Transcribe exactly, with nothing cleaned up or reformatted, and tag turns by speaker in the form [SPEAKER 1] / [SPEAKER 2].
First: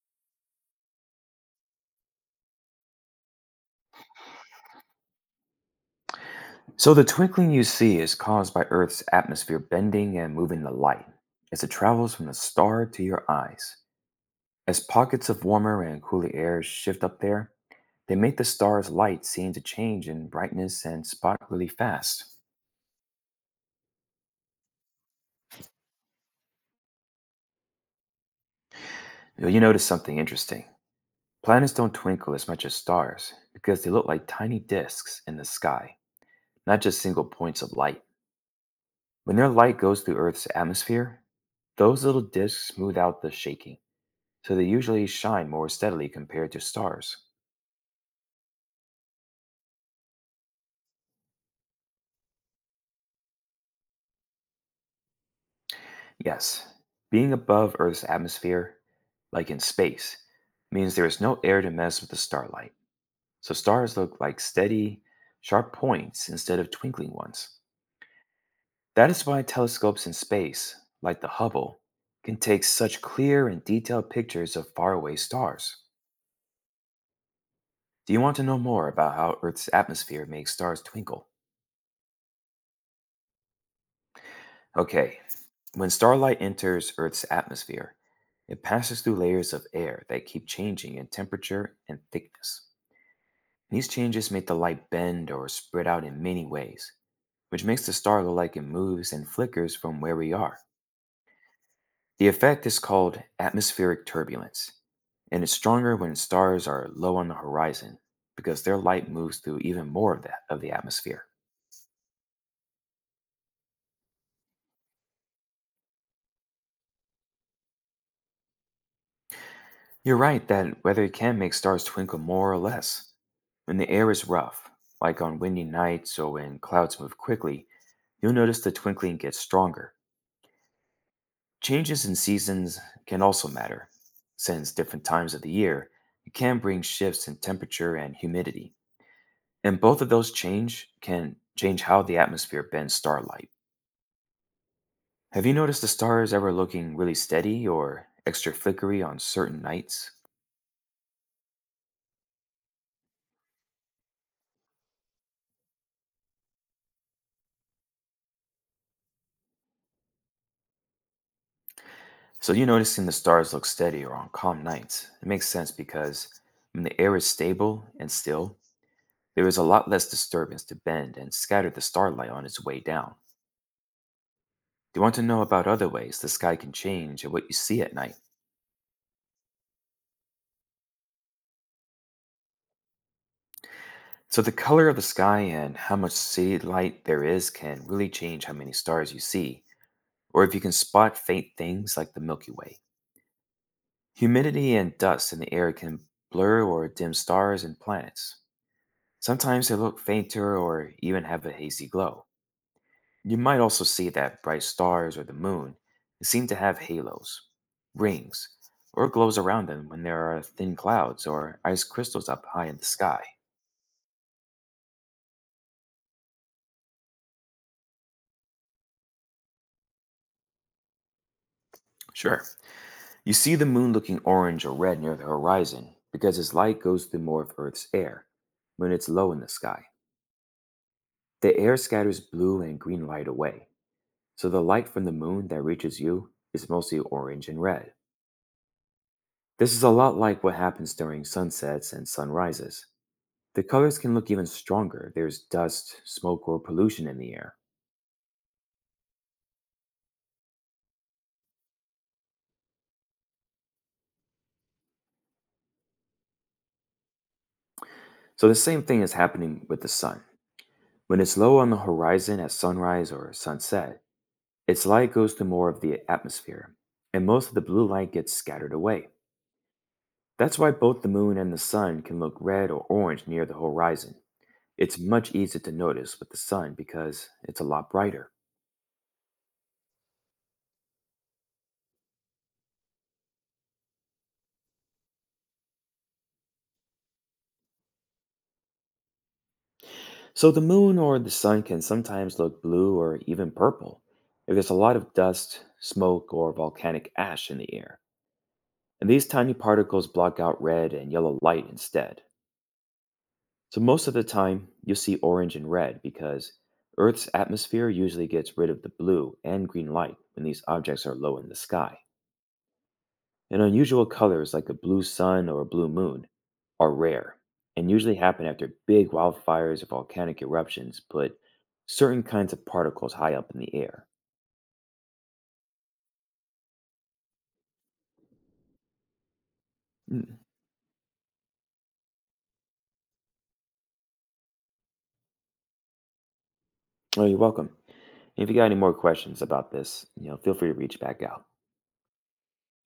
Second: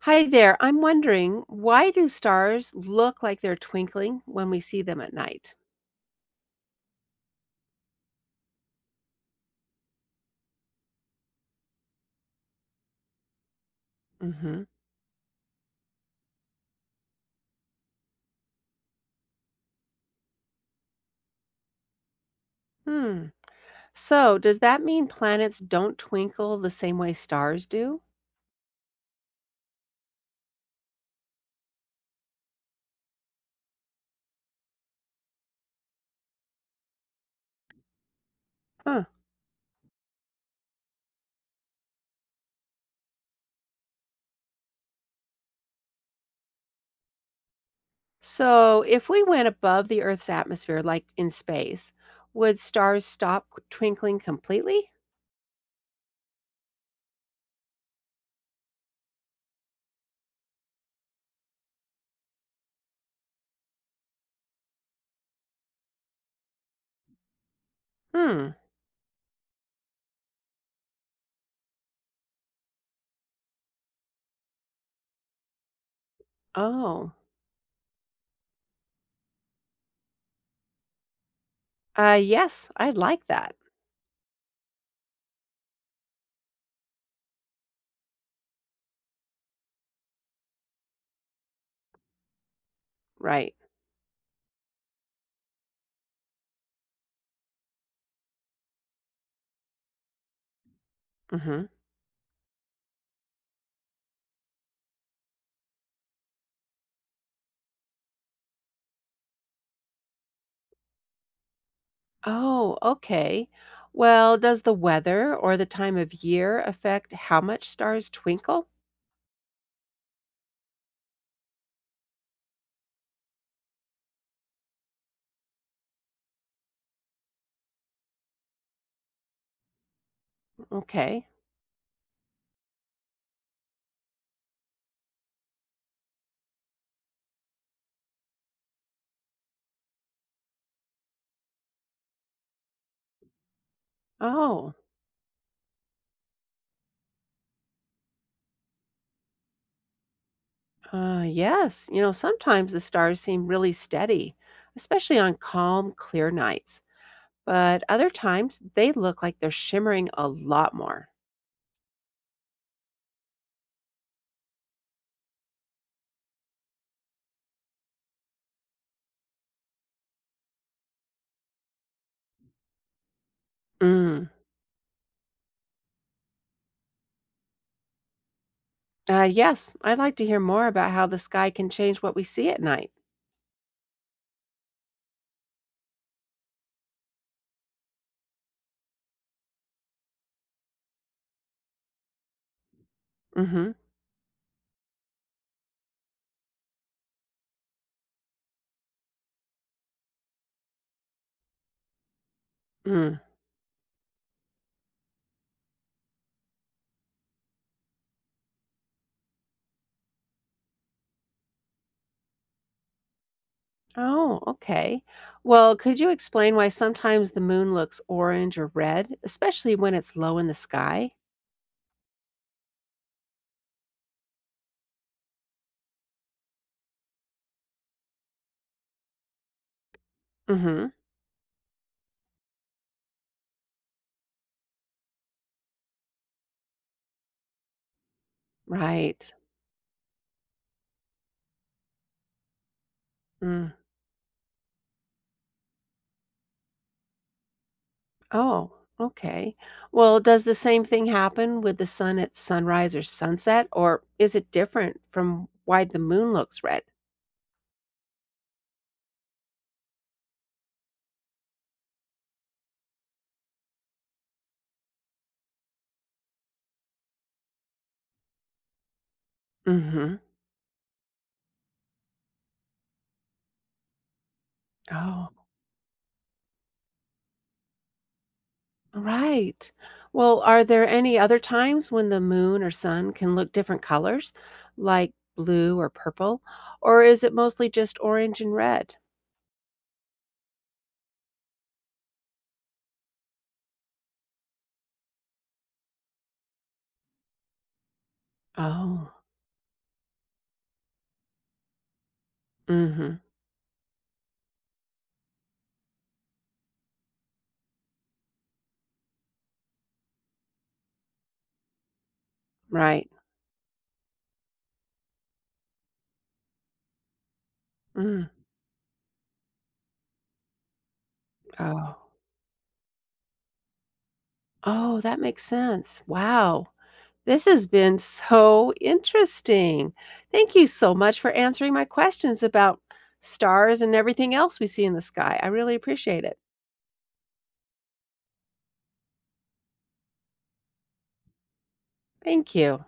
[SPEAKER 1] Hi there. I'm wondering, why do stars look like they're twinkling when we see them at night?
[SPEAKER 2] So, the twinkling you see is caused by Earth's atmosphere bending and moving the light as it travels from the star to your eyes.
[SPEAKER 1] Hmm.
[SPEAKER 2] As pockets of warmer and cooler air shift up there, they make the star's light seem to change in brightness and spot really fast.
[SPEAKER 1] Hmm. So does that mean planets don't twinkle the same way stars do?
[SPEAKER 2] Now, you notice something interesting. Planets don't twinkle as much as stars because they look like tiny disks in the sky, not just single points of light.
[SPEAKER 1] Huh.
[SPEAKER 2] When their light goes through Earth's atmosphere, those little disks smooth out the shaking so they usually shine more steadily compared to stars.
[SPEAKER 1] So if we went above the Earth's atmosphere, like in space, would stars stop twinkling completely?
[SPEAKER 2] Yes, being above Earth's atmosphere, like in space, means there is no air to mess with the starlight, so stars look like steady, sharp points instead of twinkling ones.
[SPEAKER 1] Hmm.
[SPEAKER 2] That is why telescopes in space, like the Hubble, can take such clear and detailed pictures of faraway stars.
[SPEAKER 1] Oh.
[SPEAKER 2] Do you want to know more about how Earth's atmosphere makes stars twinkle?
[SPEAKER 1] Uh yes, I'd like that.
[SPEAKER 2] Okay, when starlight enters Earth's atmosphere, it passes through layers of air that keep changing in temperature and thickness.
[SPEAKER 1] Right.
[SPEAKER 2] These changes make the light bend or spread out in many ways, which makes the star look like it moves and flickers from where we are.
[SPEAKER 1] Hmm.
[SPEAKER 2] The effect is called atmospheric turbulence, and it's stronger when stars are low on the horizon because their light moves through even more of the, of the atmosphere.
[SPEAKER 1] Oh, okay. Well, does the weather or the time of year affect how much stars twinkle?
[SPEAKER 2] You're right that weather can make stars twinkle more or less. When the air is rough, like on windy nights or when clouds move quickly, you'll notice the twinkling gets stronger.
[SPEAKER 1] Okay.
[SPEAKER 2] Changes in seasons can also matter, since different times of the year it can bring shifts in temperature and humidity. And both of those change can change how the atmosphere bends starlight.
[SPEAKER 1] Oh,
[SPEAKER 2] Have you noticed the stars ever looking really steady or extra flickery on certain nights?
[SPEAKER 1] uh, yes. You know, sometimes the stars seem really steady, especially on calm, clear nights. But other times they look like they're shimmering a lot more.
[SPEAKER 2] So you noticing the stars look steady or on calm nights. It makes sense because when the air is stable and still, there is a lot less disturbance to bend and scatter the starlight on its way down.
[SPEAKER 1] Mm.
[SPEAKER 2] Do you want to know about other ways the sky can change and what you see at night?
[SPEAKER 1] Uh, yes, I'd like to hear more about how the sky can change what we see at night.
[SPEAKER 2] So the color of the sky and how much city light there is can really change how many stars you see, or if you can spot faint things like the Milky Way.
[SPEAKER 1] Mm-hmm.
[SPEAKER 2] Humidity and dust in the air can blur or dim stars and planets. Sometimes they look fainter or even have a hazy glow.
[SPEAKER 1] Mm.
[SPEAKER 2] You might also see that bright stars or the moon seem to have halos, rings, or glows around them when there are thin clouds or ice crystals up high in the sky.
[SPEAKER 1] Oh, okay. Well, could you explain why sometimes the moon looks orange or red, especially when it's low in the sky?
[SPEAKER 2] Sure. You see the moon looking orange or red near the horizon because its light goes through more of Earth's air when it's low in the sky.
[SPEAKER 1] Mm-hmm.
[SPEAKER 2] The air scatters blue and green light away, so the light from the moon that reaches you is mostly orange and red.
[SPEAKER 1] Right.
[SPEAKER 2] This is a lot like what happens during sunsets and sunrises. The
[SPEAKER 1] Mm.
[SPEAKER 2] colors can look even stronger. There's dust, smoke, or pollution in the air.
[SPEAKER 1] Oh, okay. Well, does the same thing happen with the sun at sunrise or sunset, or is it different from why the moon looks red?
[SPEAKER 2] So, the same thing is happening with the sun. When it's low on the horizon at sunrise or sunset, its light goes to more of the atmosphere, and most of the blue light gets scattered away.
[SPEAKER 1] Mm-hmm.
[SPEAKER 2] That's why both the moon and the sun can look red or orange near the horizon. It's
[SPEAKER 1] Oh,
[SPEAKER 2] much easier to notice with the sun because it's a lot brighter.
[SPEAKER 1] right. Well, are there any other times when the moon or sun can look different colors, like blue or purple, or is it mostly just orange and red?
[SPEAKER 2] So the moon or the sun can sometimes look blue or even purple if there's a lot of dust, smoke, or volcanic ash in the air. And
[SPEAKER 1] Oh,
[SPEAKER 2] these tiny particles block out red and yellow light instead.
[SPEAKER 1] mm-hmm.
[SPEAKER 2] So most of the time, you'll see orange and red because Earth's atmosphere usually gets rid of the blue and green light when these objects are low in the sky.
[SPEAKER 1] Right.
[SPEAKER 2] And unusual colors like a blue sun or a blue moon are rare and usually
[SPEAKER 1] Mm.
[SPEAKER 2] happen after big wildfires or volcanic eruptions, but
[SPEAKER 1] Oh.
[SPEAKER 2] certain kinds of particles high up in the air.
[SPEAKER 1] Oh, that makes sense. Wow. This has been so interesting.
[SPEAKER 2] Mm.
[SPEAKER 1] Thank you so much for answering my questions about stars and everything else we see in the sky. I really appreciate it.
[SPEAKER 2] Oh, you're welcome. If you got any more questions about this, you know, feel free to reach back out.
[SPEAKER 1] Thank you.